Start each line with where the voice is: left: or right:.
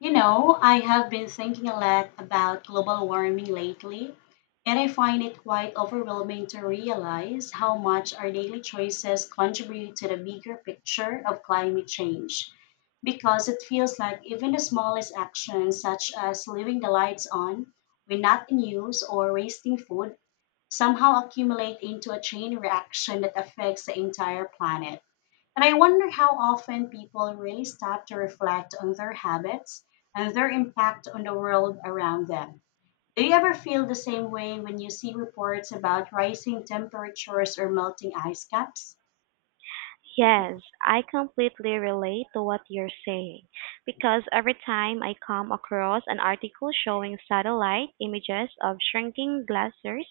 left: You know, I have been thinking a lot about global warming lately, and I find it quite overwhelming to realize how much our daily choices contribute to the bigger picture of climate change. Because it feels like even the smallest actions, such as leaving the lights on when not in use or wasting food, somehow accumulate into a chain reaction that affects the entire planet. And I wonder how often people really stop to reflect on their habits and their impact on the world around them. Do you ever feel the same way when you see reports about rising temperatures or melting ice caps?
right: Yes, I completely relate to what you're saying because every time I come across an article showing satellite images of shrinking glaciers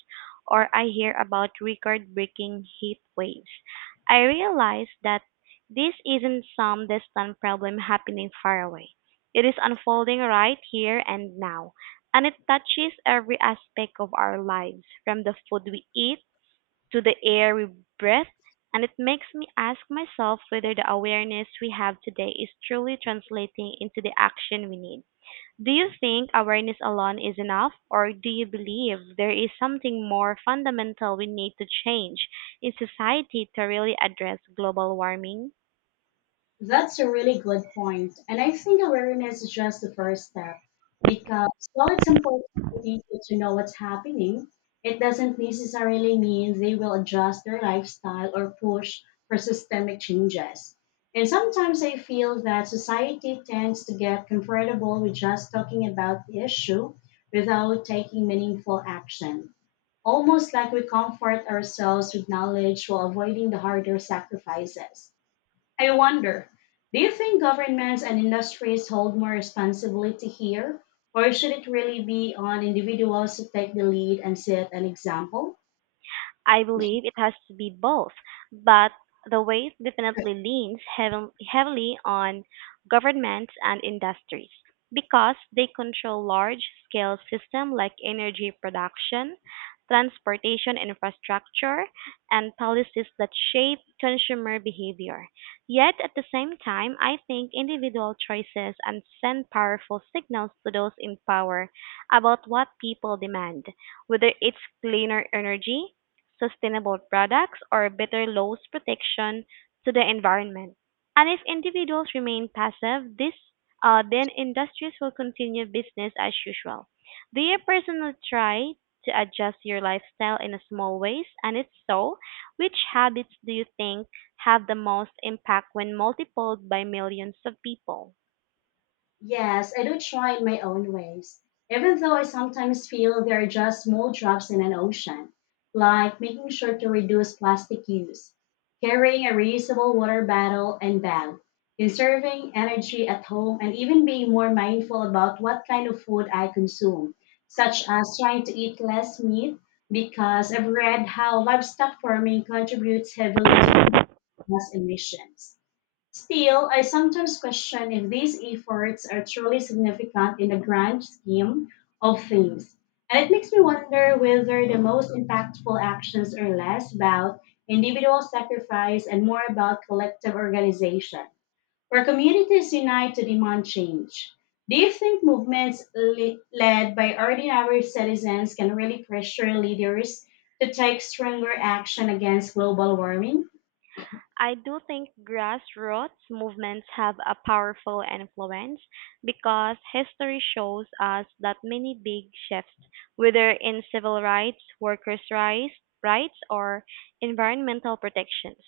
right: or I hear about record-breaking heat waves, I realize that this isn't some distant problem happening far away. It is unfolding right here and now, and it touches every aspect of our lives, from the food we eat to the air we breathe, and it makes me ask myself whether the awareness we have today is truly translating into the action we need. Do you think awareness alone is enough, or do you believe there is something more fundamental we need to change in society to really address global warming?
left: That's a really good point. And I think awareness is just the first step because while it's important for people to know what's happening, it doesn't necessarily mean they will adjust their lifestyle or push for systemic changes. And sometimes I feel that society tends to get comfortable with just talking about the issue without taking meaningful action. Almost like we comfort ourselves with knowledge while avoiding the harder sacrifices. I wonder, do you think governments and industries hold more responsibility here, or should it really be on individuals to take the lead and set an example?
right: I believe it has to be both, but the weight definitely leans heavily on governments and industries because they control large-scale systems like energy production, transportation infrastructure, and policies that shape consumer behavior. Yet at the same time, I think individual choices and send powerful signals to those in power about what people demand, whether it's cleaner energy, sustainable products, or better laws protection to the environment. And if individuals remain passive, this then industries will continue business as usual. Do you personally try to adjust your lifestyle in a small ways? And if so, which habits do you think have the most impact when multiplied by millions of people?
left: Yes, I do try in my own ways, even though I sometimes feel they are just small drops in an ocean, like making sure to reduce plastic use, carrying a reusable water bottle and bag, conserving energy at home, and even being more mindful about what kind of food I consume, such as trying to eat less meat because I've read how livestock farming contributes heavily to greenhouse emissions. Still, I sometimes question if these efforts are truly significant in the grand scheme of things. And it makes me wonder whether the most impactful actions are less about individual sacrifice and more about collective organization, where communities unite to demand change. Do you think movements led by ordinary citizens can really pressure leaders to take stronger action against global warming?
right: I do think grassroots movements have a powerful influence because history shows us that many big shifts, whether in civil rights, workers' rights, rights or environmental protections,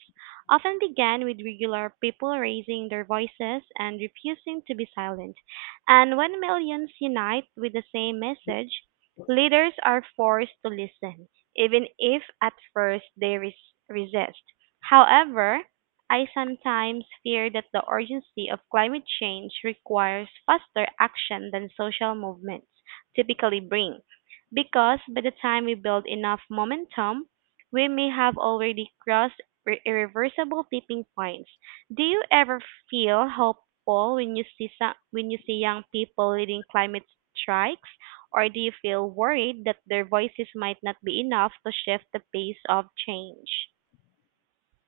right: often began with regular people raising their voices and refusing to be silent. And when millions unite with the same message, leaders are forced to listen, even if at first they resist. However, I sometimes fear that the urgency of climate change requires faster action than social movements typically bring, because by the time we build enough momentum, we may have already crossed irreversible tipping points. Do you ever feel hopeful when you see young people leading climate strikes, or do you feel worried that their voices might not be enough to shift the pace of change?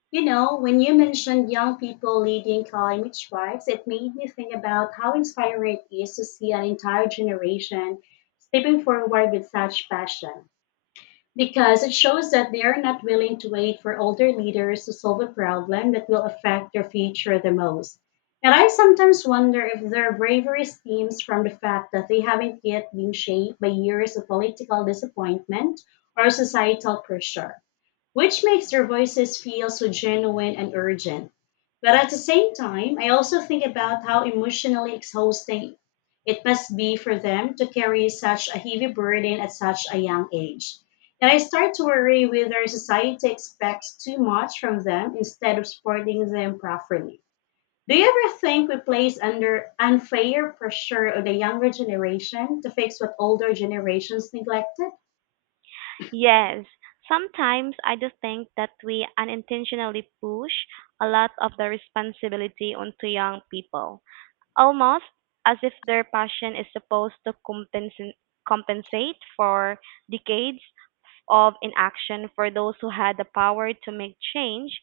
left: You know, when you mentioned young people leading climate strikes, it made me think about how inspiring it is to see an entire generation stepping forward with such passion, because it shows that they are not willing to wait for older leaders to solve a problem that will affect their future the most. And I sometimes wonder if their bravery stems from the fact that they haven't yet been shaped by years of political disappointment or societal pressure, which makes their voices feel so genuine and urgent. But at the same time, I also think about how emotionally exhausting it must be for them to carry such a heavy burden at such a young age. And I start to worry whether society expects too much from them instead of supporting them properly. Do you ever think we place under unfair pressure on the younger generation to fix what older generations neglected?
right: Yes, sometimes I just think that we unintentionally push a lot of the responsibility onto young people, almost as if their passion is supposed to compensate for decades of inaction for those who had the power to make change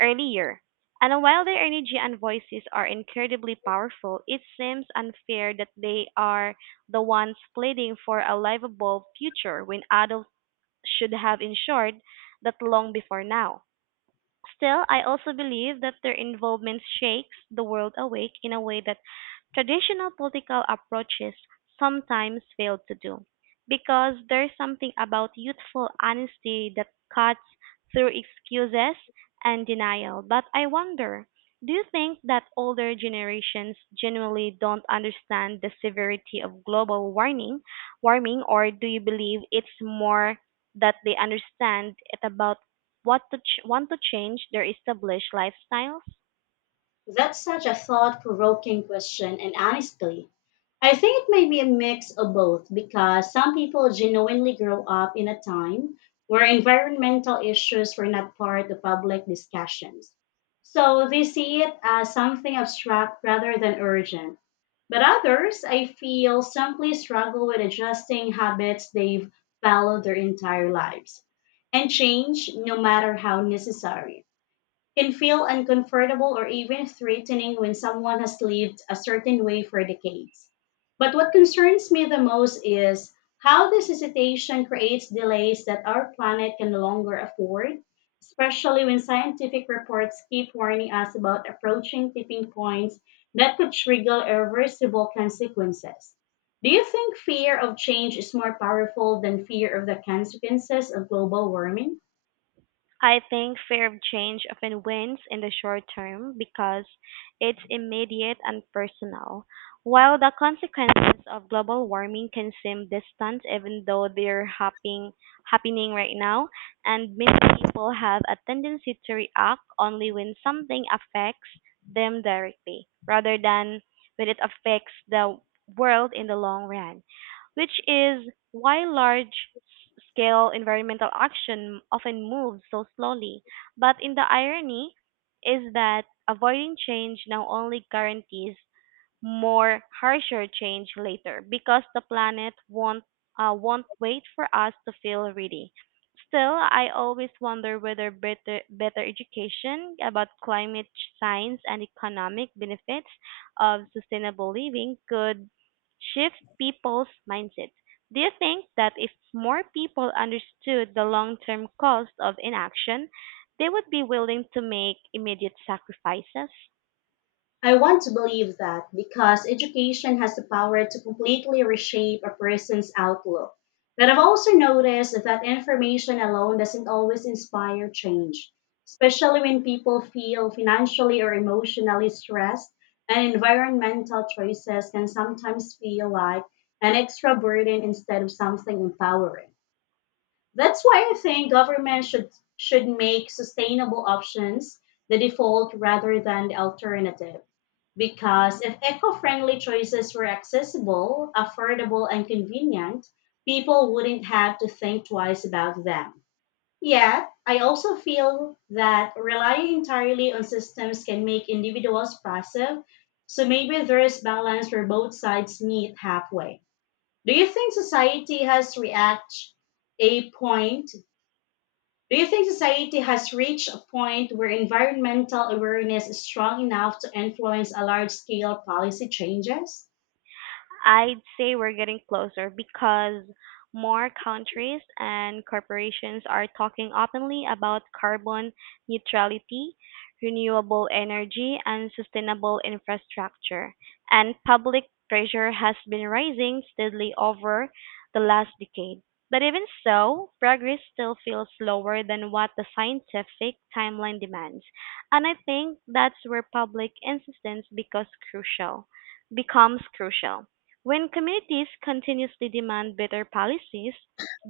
right: earlier. And while their energy and voices are incredibly powerful, it seems unfair that they are the ones pleading for a livable future when adult should have ensured that long before now. Still, I also believe that their involvement shakes the world awake in a way that traditional political approaches sometimes fail to do, because there's something about youthful honesty that cuts through excuses and denial. But I wonder, do you think that older generations genuinely don't understand the severity of global warming, or do you believe it's more that they understand it about want to change their established lifestyles?
left: That's such a thought provoking question, and honestly, I think it may be a mix of both because some people genuinely grow up in a time where environmental issues were not part of public discussions. So they see it as something abstract rather than urgent. But others, I feel, simply struggle with adjusting habits they've followed their entire lives, and change, no matter how necessary, can feel uncomfortable or even threatening when someone has lived a certain way for decades. But what concerns me the most is how this hesitation creates delays that our planet can no longer afford, especially when scientific reports keep warning us about approaching tipping points that could trigger irreversible consequences. Do you think fear of change is more powerful than fear of the consequences of global warming?
right: I think fear of change often wins in the short term because it's immediate and personal, while the consequences of global warming can seem distant even though they're happening right now, and many people have a tendency to react only when something affects them directly rather than when it affects the world in the long run, which is why large-scale environmental action often moves so slowly. But in the irony is that avoiding change now only guarantees more harsher change later because the planet won't wait for us to feel ready. Still, I always wonder whether better education about climate science and economic benefits of sustainable living could shift people's mindsets. Do you think that if more people understood the long-term cost of inaction, they would be willing to make immediate sacrifices?
left: I want to believe that because education has the power to completely reshape a person's outlook. But I've also noticed that information alone doesn't always inspire change, especially when people feel financially or emotionally stressed, and environmental choices can sometimes feel like an extra burden instead of something empowering. That's why I think government should make sustainable options the default rather than the alternative, because if eco friendly choices were accessible, affordable, and convenient, people wouldn't have to think twice about them. Yet, I also feel that relying entirely on systems can make individuals passive, so maybe there is balance where both sides meet halfway. Do you think society has reached a point do you think society has reached a point where environmental awareness is strong enough to influence a large scale policy changes?
right: I'd say we're getting closer because more countries and corporations are talking openly about carbon neutrality, renewable energy, and sustainable infrastructure. And public pressure has been rising steadily over the last decade. But even so, progress still feels slower than what the scientific timeline demands. And I think that's where public insistence becomes crucial. When communities continuously demand better policies,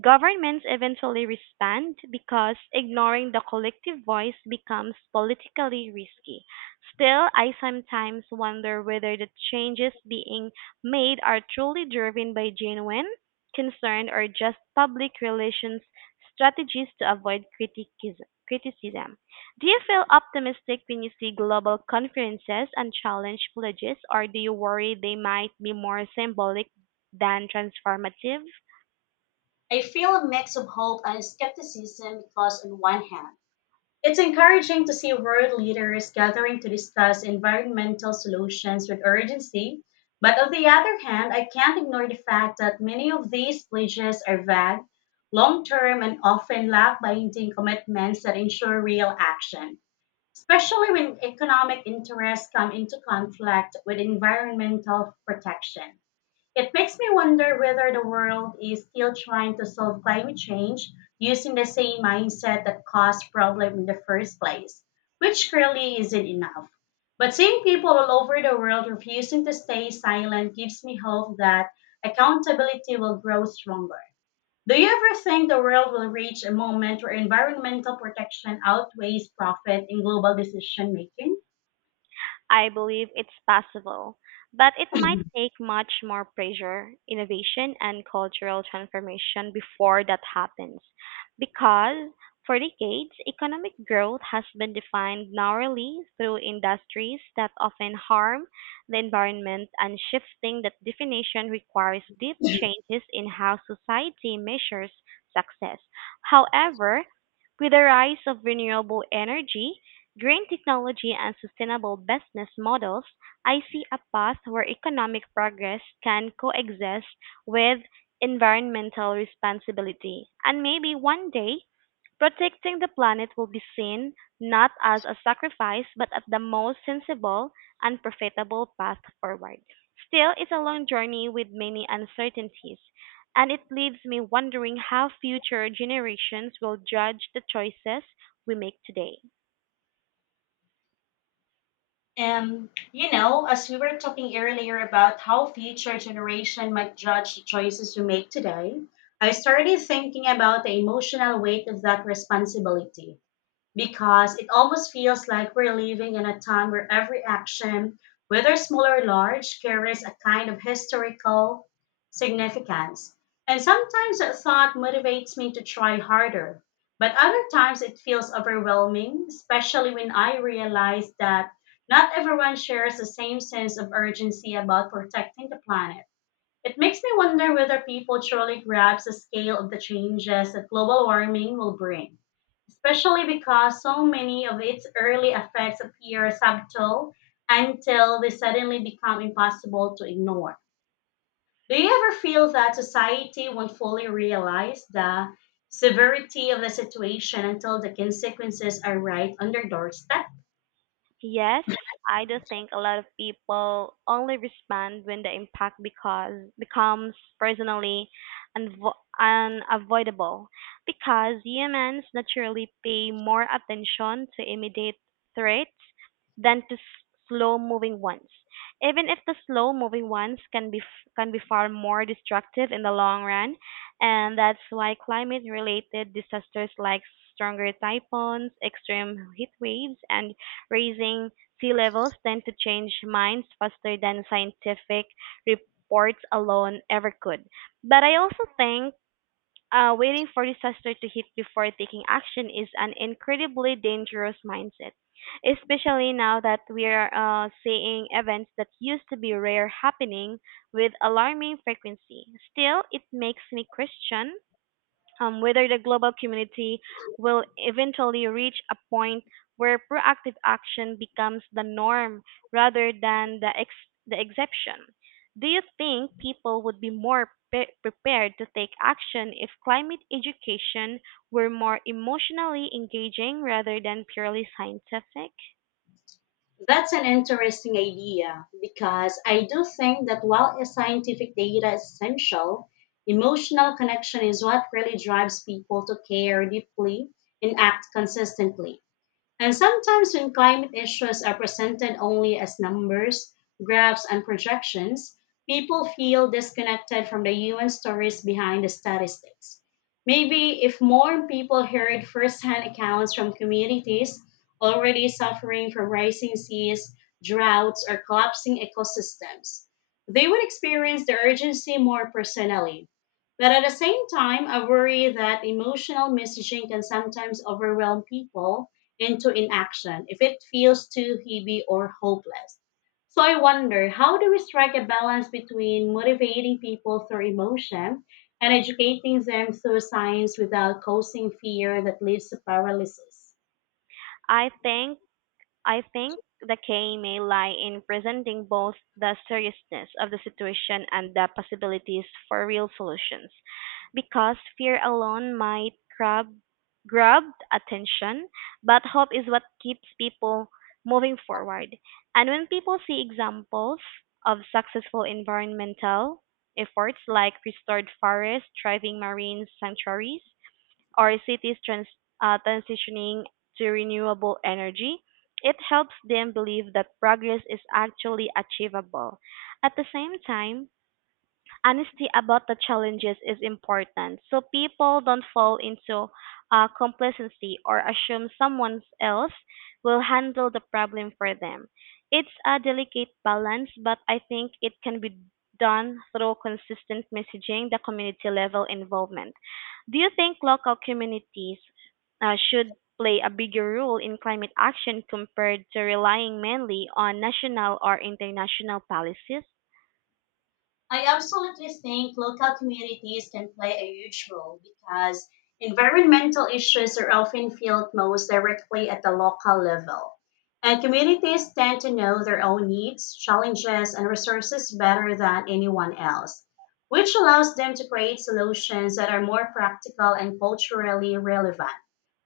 right: governments eventually respond because ignoring the collective voice becomes politically risky. Still, I sometimes wonder whether the changes being made are truly driven by genuine concern or just public relations strategies to avoid criticism. Do you feel optimistic when you see global conferences and challenge pledges, or do you worry they might be more symbolic than transformative?
left: I feel a mix of hope and skepticism because, on one hand, it's encouraging to see world leaders gathering to discuss environmental solutions with urgency. But on the other hand, I can't ignore the fact that many of these pledges are vague, long term, and often lack binding commitments that ensure real action, especially when economic interests come into conflict with environmental protection. It makes me wonder whether the world is still trying to solve climate change using the same mindset that caused problem in the first place, which clearly isn't enough. But seeing people all over the world refusing to stay silent gives me hope that accountability will grow stronger. Do you ever think the world will reach a moment where environmental protection outweighs profit in global decision making?
right: I believe it's possible, but it might take much more pressure, innovation, and cultural transformation before that happens. Because for decades, economic growth has been defined narrowly through industries that often harm the environment, and shifting that definition requires deep changes in how society measures success. However, with the rise of renewable energy, green technology and sustainable business models, I see a path where economic progress can coexist with environmental responsibility. And maybe one day, protecting the planet will be seen not as a sacrifice, but as the most sensible and profitable path forward. Still, it's a long journey with many uncertainties, and it leaves me wondering how future generations will judge the choices we make today.
left: As we were talking earlier about how future generation might judge the choices we make today, I started thinking about the emotional weight of that responsibility because it almost feels like we're living in a time where every action, whether small or large, carries a kind of historical significance. And sometimes that thought motivates me to try harder, but other times it feels overwhelming, especially when I realize that not everyone shares the same sense of urgency about protecting the planet. It makes me wonder whether people truly grasp the scale of the changes that global warming will bring, especially because so many of its early effects appear subtle until they suddenly become impossible to ignore. Do you ever feel that society won't fully realize the severity of the situation until the consequences are right on their doorstep?
right: Yes, I do think a lot of people only respond when the impact because becomes personally unavoidable because humans naturally pay more attention to immediate threats than to slow moving ones. Even if the slow moving ones can be far more destructive in the long run, and that's why climate related disasters like stronger typhoons, extreme heat waves and raising sea levels tend to change minds faster than scientific reports alone ever could. But I also think waiting for disaster to hit before taking action is an incredibly dangerous mindset, especially now that we are seeing events that used to be rare happening with alarming frequency. Still, it makes me question whether the global community will eventually reach a point where proactive action becomes the norm rather than the exception. Do you think people would be more prepared to take action if climate education were more emotionally engaging rather than purely scientific?
left: That's an interesting idea because I do think that while a scientific data is essential, emotional connection is what really drives people to care deeply and act consistently. And sometimes, when climate issues are presented only as numbers, graphs, and projections, people feel disconnected from the human stories behind the statistics. Maybe if more people heard firsthand accounts from communities already suffering from rising seas, droughts, or collapsing ecosystems, they would experience the urgency more personally. But at the same time, I worry that emotional messaging can sometimes overwhelm people into inaction if it feels too heavy or hopeless. So I wonder, how do we strike a balance between motivating people through emotion and educating them through science without causing fear that leads to paralysis?
right: I think I think the key may lie in presenting both the seriousness of the situation and the possibilities for real solutions, because fear alone might grab attention, but hope is what keeps people moving forward. And when people see examples of successful environmental efforts like restored forests, thriving marine sanctuaries, or cities transitioning to renewable energy, it helps them believe that progress is actually achievable. At the same time, honesty about the challenges is important so people don't fall into complacency or assume someone else will handle the problem for them. It's a delicate balance, but I think it can be done through consistent messaging, the community level involvement. Do you think local communities should play a bigger role in climate action compared to relying mainly on national or international policies?
left: I absolutely think local communities can play a huge role because environmental issues are often felt most directly at the local level. And communities tend to know their own needs, challenges, and resources better than anyone else, which allows them to create solutions that are more practical and culturally relevant.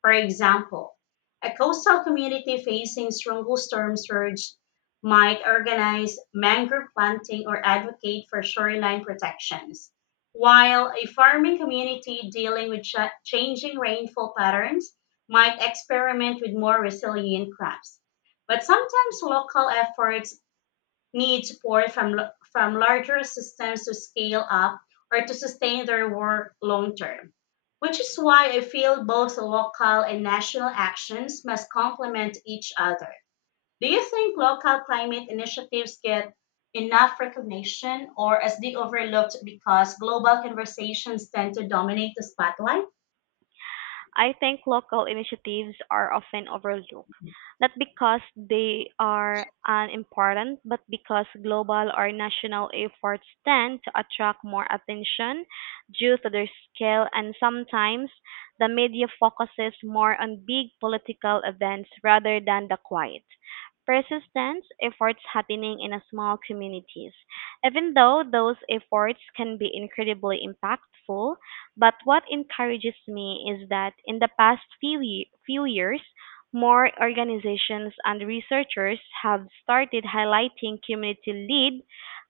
left: For example, a coastal community facing strong storm surge might organize mangrove planting or advocate for shoreline protections, while a farming community dealing with changing rainfall patterns might experiment with more resilient crops. But sometimes local efforts need support from larger systems to scale up or to sustain their work long term, which is why I feel both local and national actions must complement each other. Do you think local climate initiatives get enough recognition, or as they overlooked because global conversations tend to dominate the spotlight?
right: I think local initiatives are often overlooked not because they are unimportant, but because global or national efforts tend to attract more attention due to their scale, and sometimes the media focuses more on big political events rather than the quiet. Persistence efforts happening in a small communities. Even though those efforts can be incredibly impactful, but what encourages me is that in the past few years, more organizations and researchers have started highlighting community-led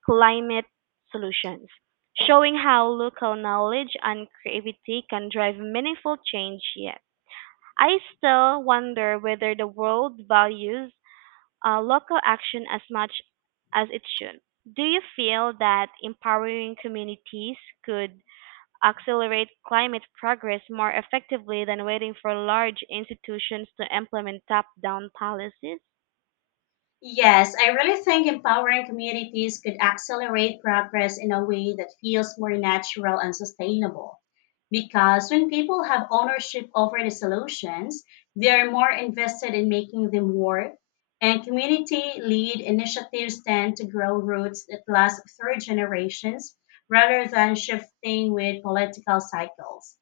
right: climate solutions, showing how local knowledge and creativity can drive meaningful change yet. I still wonder whether the world values local action as much as it should. Do you feel that empowering communities could accelerate climate progress more effectively than waiting for large institutions to implement top-down policies?
left: Yes, I really think empowering communities could accelerate progress in a way that feels more natural and sustainable. Because when people have ownership over the solutions, they are more invested in making them work, and community lead initiatives tend to grow roots that last through generations rather than shifting with political cycles.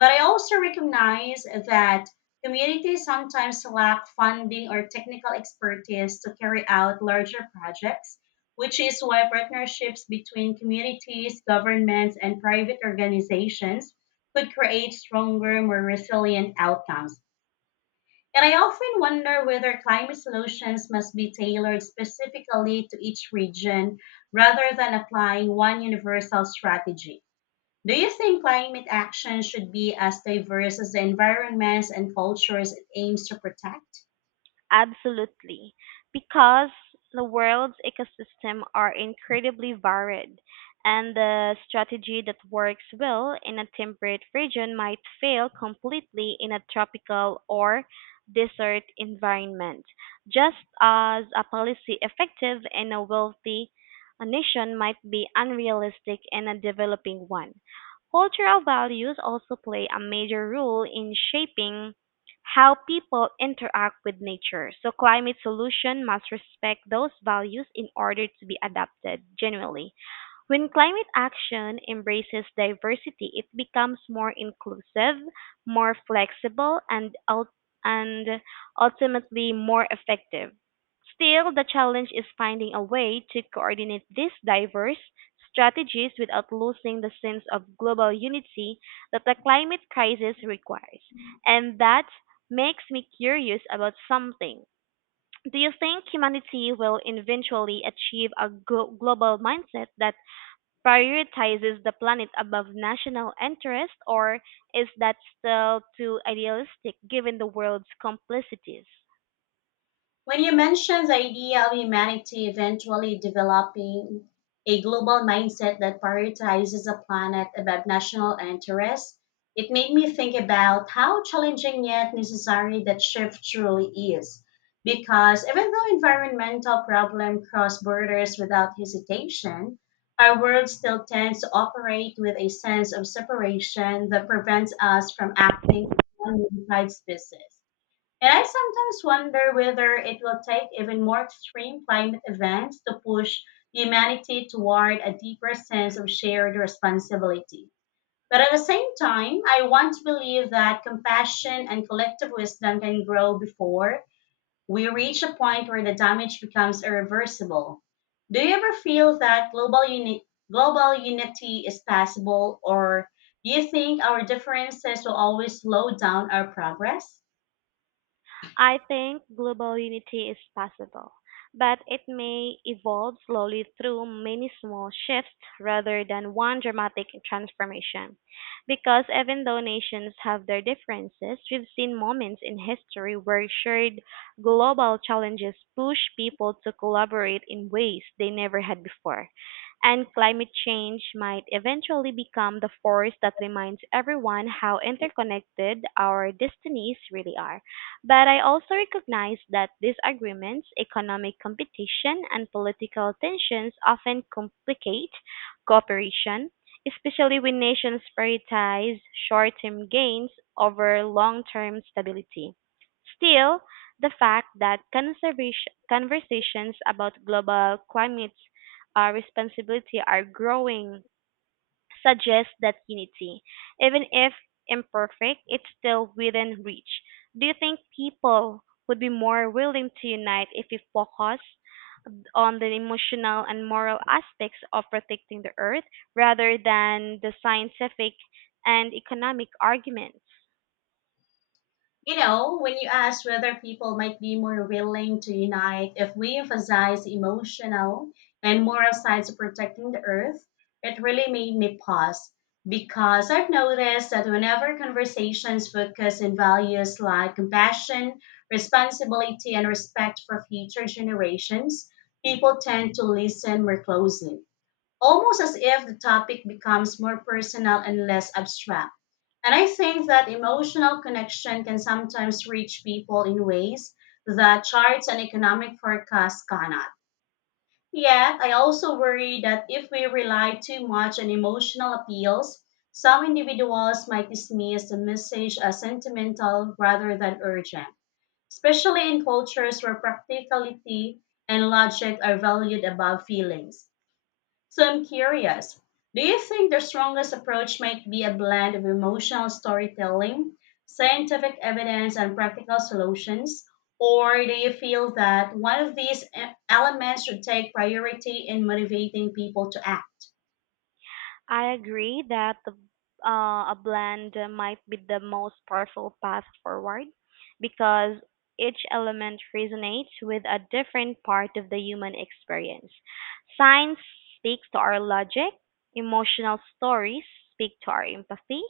left: But I also recognize that communities sometimes lack funding or technical expertise to carry out larger projects, which is why partnerships between communities, governments, and private organizations could create stronger, more resilient outcomes. And I often wonder whether climate solutions must be tailored specifically to each region rather than applying one universal strategy. Do you think climate action should be as diverse as the environments and cultures it aims to protect?
right: Absolutely, because the world's ecosystem are incredibly varied, and the strategy that works well in a temperate region might fail completely in a tropical or desert environment, just as a policy effective in a wealthy nation might be unrealistic in a developing one. Cultural values also play a major role in shaping how people interact with nature. So climate solution must respect those values in order to be adapted genuinely. When climate action embraces diversity, it becomes more inclusive, more flexible, and ultimately more effective. Still, the challenge is finding a way to coordinate these diverse strategies without losing the sense of global unity that the climate crisis requires. And that makes me curious about something. Do you think humanity will eventually achieve a global mindset that prioritizes the planet above national interest, or is that still too idealistic given the world's complexities?
left: When you mentioned the idea of humanity eventually developing a global mindset that prioritizes the planet above national interests, it made me think about how challenging yet necessary that shift truly is. Because even though environmental problems cross borders without hesitation, our world still tends to operate with a sense of separation that prevents us from acting as one unified species. And I sometimes wonder whether it will take even more extreme climate events to push humanity toward a deeper sense of shared responsibility. But at the same time, I want to believe that compassion and collective wisdom can grow before we reach a point where the damage becomes irreversible. Do you ever feel that global unity is possible, or do you think our differences will always slow down our progress?
right: I think global unity is possible, but it may evolve slowly through many small shifts rather than one dramatic transformation. Because even though nations have their differences, we've seen moments in history where shared global challenges push people to collaborate in ways they never had before. And climate change might eventually become the force that reminds everyone how interconnected our destinies really are. But I also recognize that disagreements, economic competition, and political tensions often complicate cooperation, especially when nations prioritize short-term gains over long-term stability. Still, the fact that conversations about global climate responsibility are growing suggests that unity, even if imperfect, it's still within reach. Do you think people would be more willing to unite if we focus on the emotional and moral aspects of protecting the earth rather than the scientific and economic arguments?
left: You know, when you ask whether people might be more willing to unite if we emphasize the emotional and moral sides of protecting the earth, it really made me pause because I've noticed that whenever conversations focus on values like compassion, responsibility, and respect for future generations, people tend to listen more closely, almost as if the topic becomes more personal and less abstract. And I think that emotional connection can sometimes reach people in ways that charts and economic forecasts cannot. Yet, I also worry that if we rely too much on emotional appeals, some individuals might dismiss the message as sentimental rather than urgent, especially in cultures where practicality and logic are valued above feelings. So I'm curious, do you think the strongest approach might be a blend of emotional storytelling, scientific evidence, and practical solutions? Or do you feel that one of these elements should take priority in motivating people to act?
right: I agree that a blend might be the most powerful path forward because each element resonates with a different part of the human experience. Science speaks to our logic, emotional stories speak to our empathy,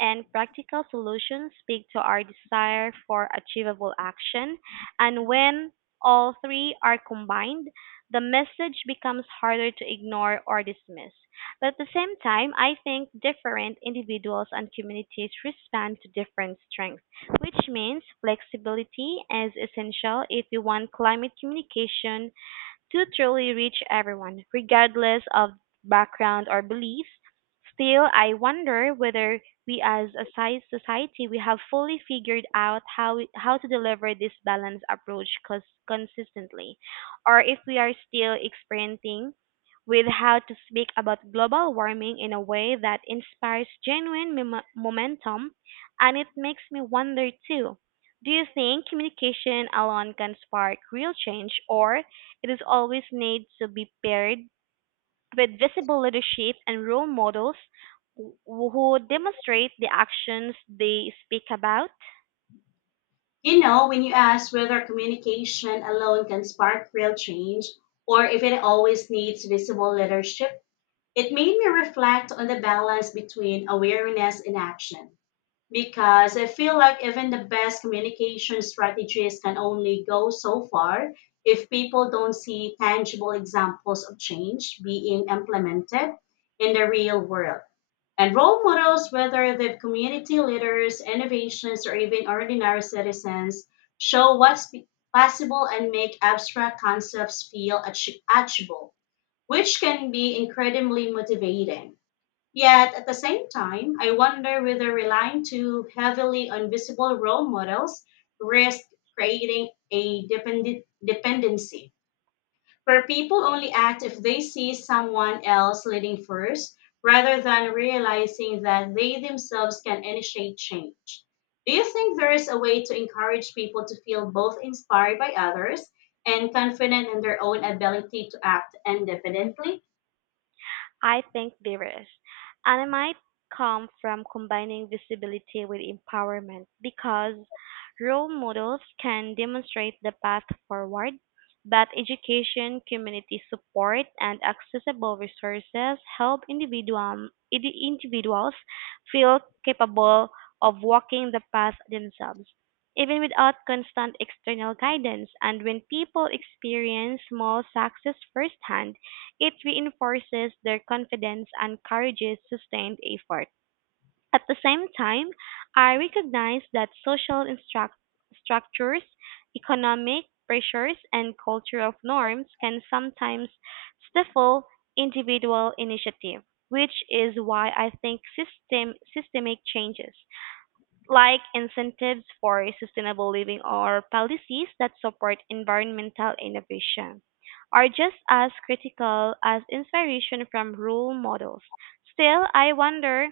right: and practical solutions speak to our desire for achievable action. And when all three are combined, the message becomes harder to ignore or dismiss, but at the same time, I think different individuals and communities respond to different strengths, which means flexibility is essential if you want climate communication to truly reach everyone, regardless of background or beliefs. Still, I wonder whether we as a sci- society we have fully figured out how to deliver this balanced approach consistently, or if we are still experimenting with how to speak about global warming in a way that inspires genuine momentum, and it makes me wonder too. Do you think communication alone can spark real change, or it is always needs to be paired with visible leadership and role models who demonstrate the actions they speak about?
left: You know, when you ask whether communication alone can spark real change or if it always needs visible leadership, it made me reflect on the balance between awareness and action. Because I feel like even the best communication strategies can only go so far if people don't see tangible examples of change being implemented in the real world, and role models, whether they're community leaders, innovations, or even ordinary citizens, show what's possible and make abstract concepts feel achievable, which can be incredibly motivating. Yet, at the same time, I wonder whether relying too heavily on visible role models risks creating a dependent dependency where people only act if they see someone else leading first rather than realizing that they themselves can initiate change. Do you think there is a way to encourage people to feel both inspired by others and confident in their own ability to act independently?
right: I think there is, and it might come from combining visibility with empowerment because role models can demonstrate the path forward, but education, community support, and accessible resources help individuals feel capable of walking the path themselves. Even without constant external guidance, and when people experience small success firsthand, it reinforces their confidence and encourages sustained effort. At the same time, I recognize that social structures, economic pressures, and cultural norms can sometimes stifle individual initiative, which is why I think systemic changes like incentives for sustainable living or policies that support environmental innovation, are just as critical as inspiration from role models. Still, I wonder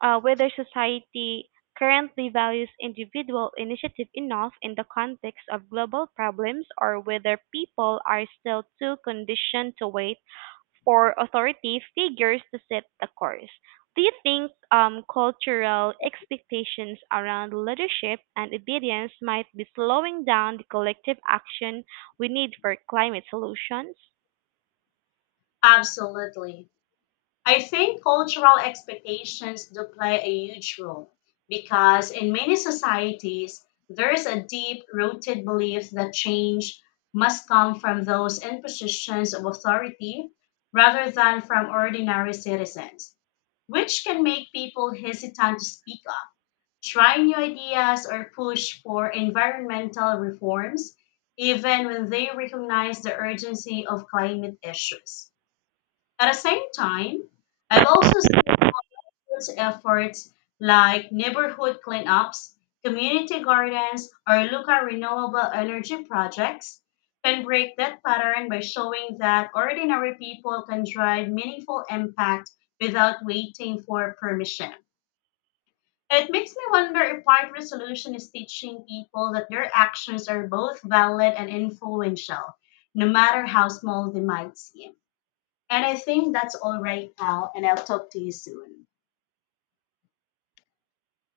right: uh, whether society currently values individual initiative enough in the context of global problems or whether people are still too conditioned to wait for authority figures to set the course. Do you think cultural expectations around leadership and obedience might be slowing down the collective action we need for climate solutions?
left: Absolutely. I think cultural expectations do play a huge role because in many societies, there is a deep rooted belief that change must come from those in positions of authority rather than from ordinary citizens, which can make people hesitant to speak up, try new ideas, or push for environmental reforms, even when they recognize the urgency of climate issues. At the same time, I've also those efforts like neighborhood cleanups, community gardens, or local renewable energy projects can break that pattern by showing that ordinary people can drive meaningful impact without waiting for permission. It makes me wonder if part resolution is teaching people that their actions are both valid and influential, no matter how small they might seem. And I think that's all right now, and I'll talk to you soon.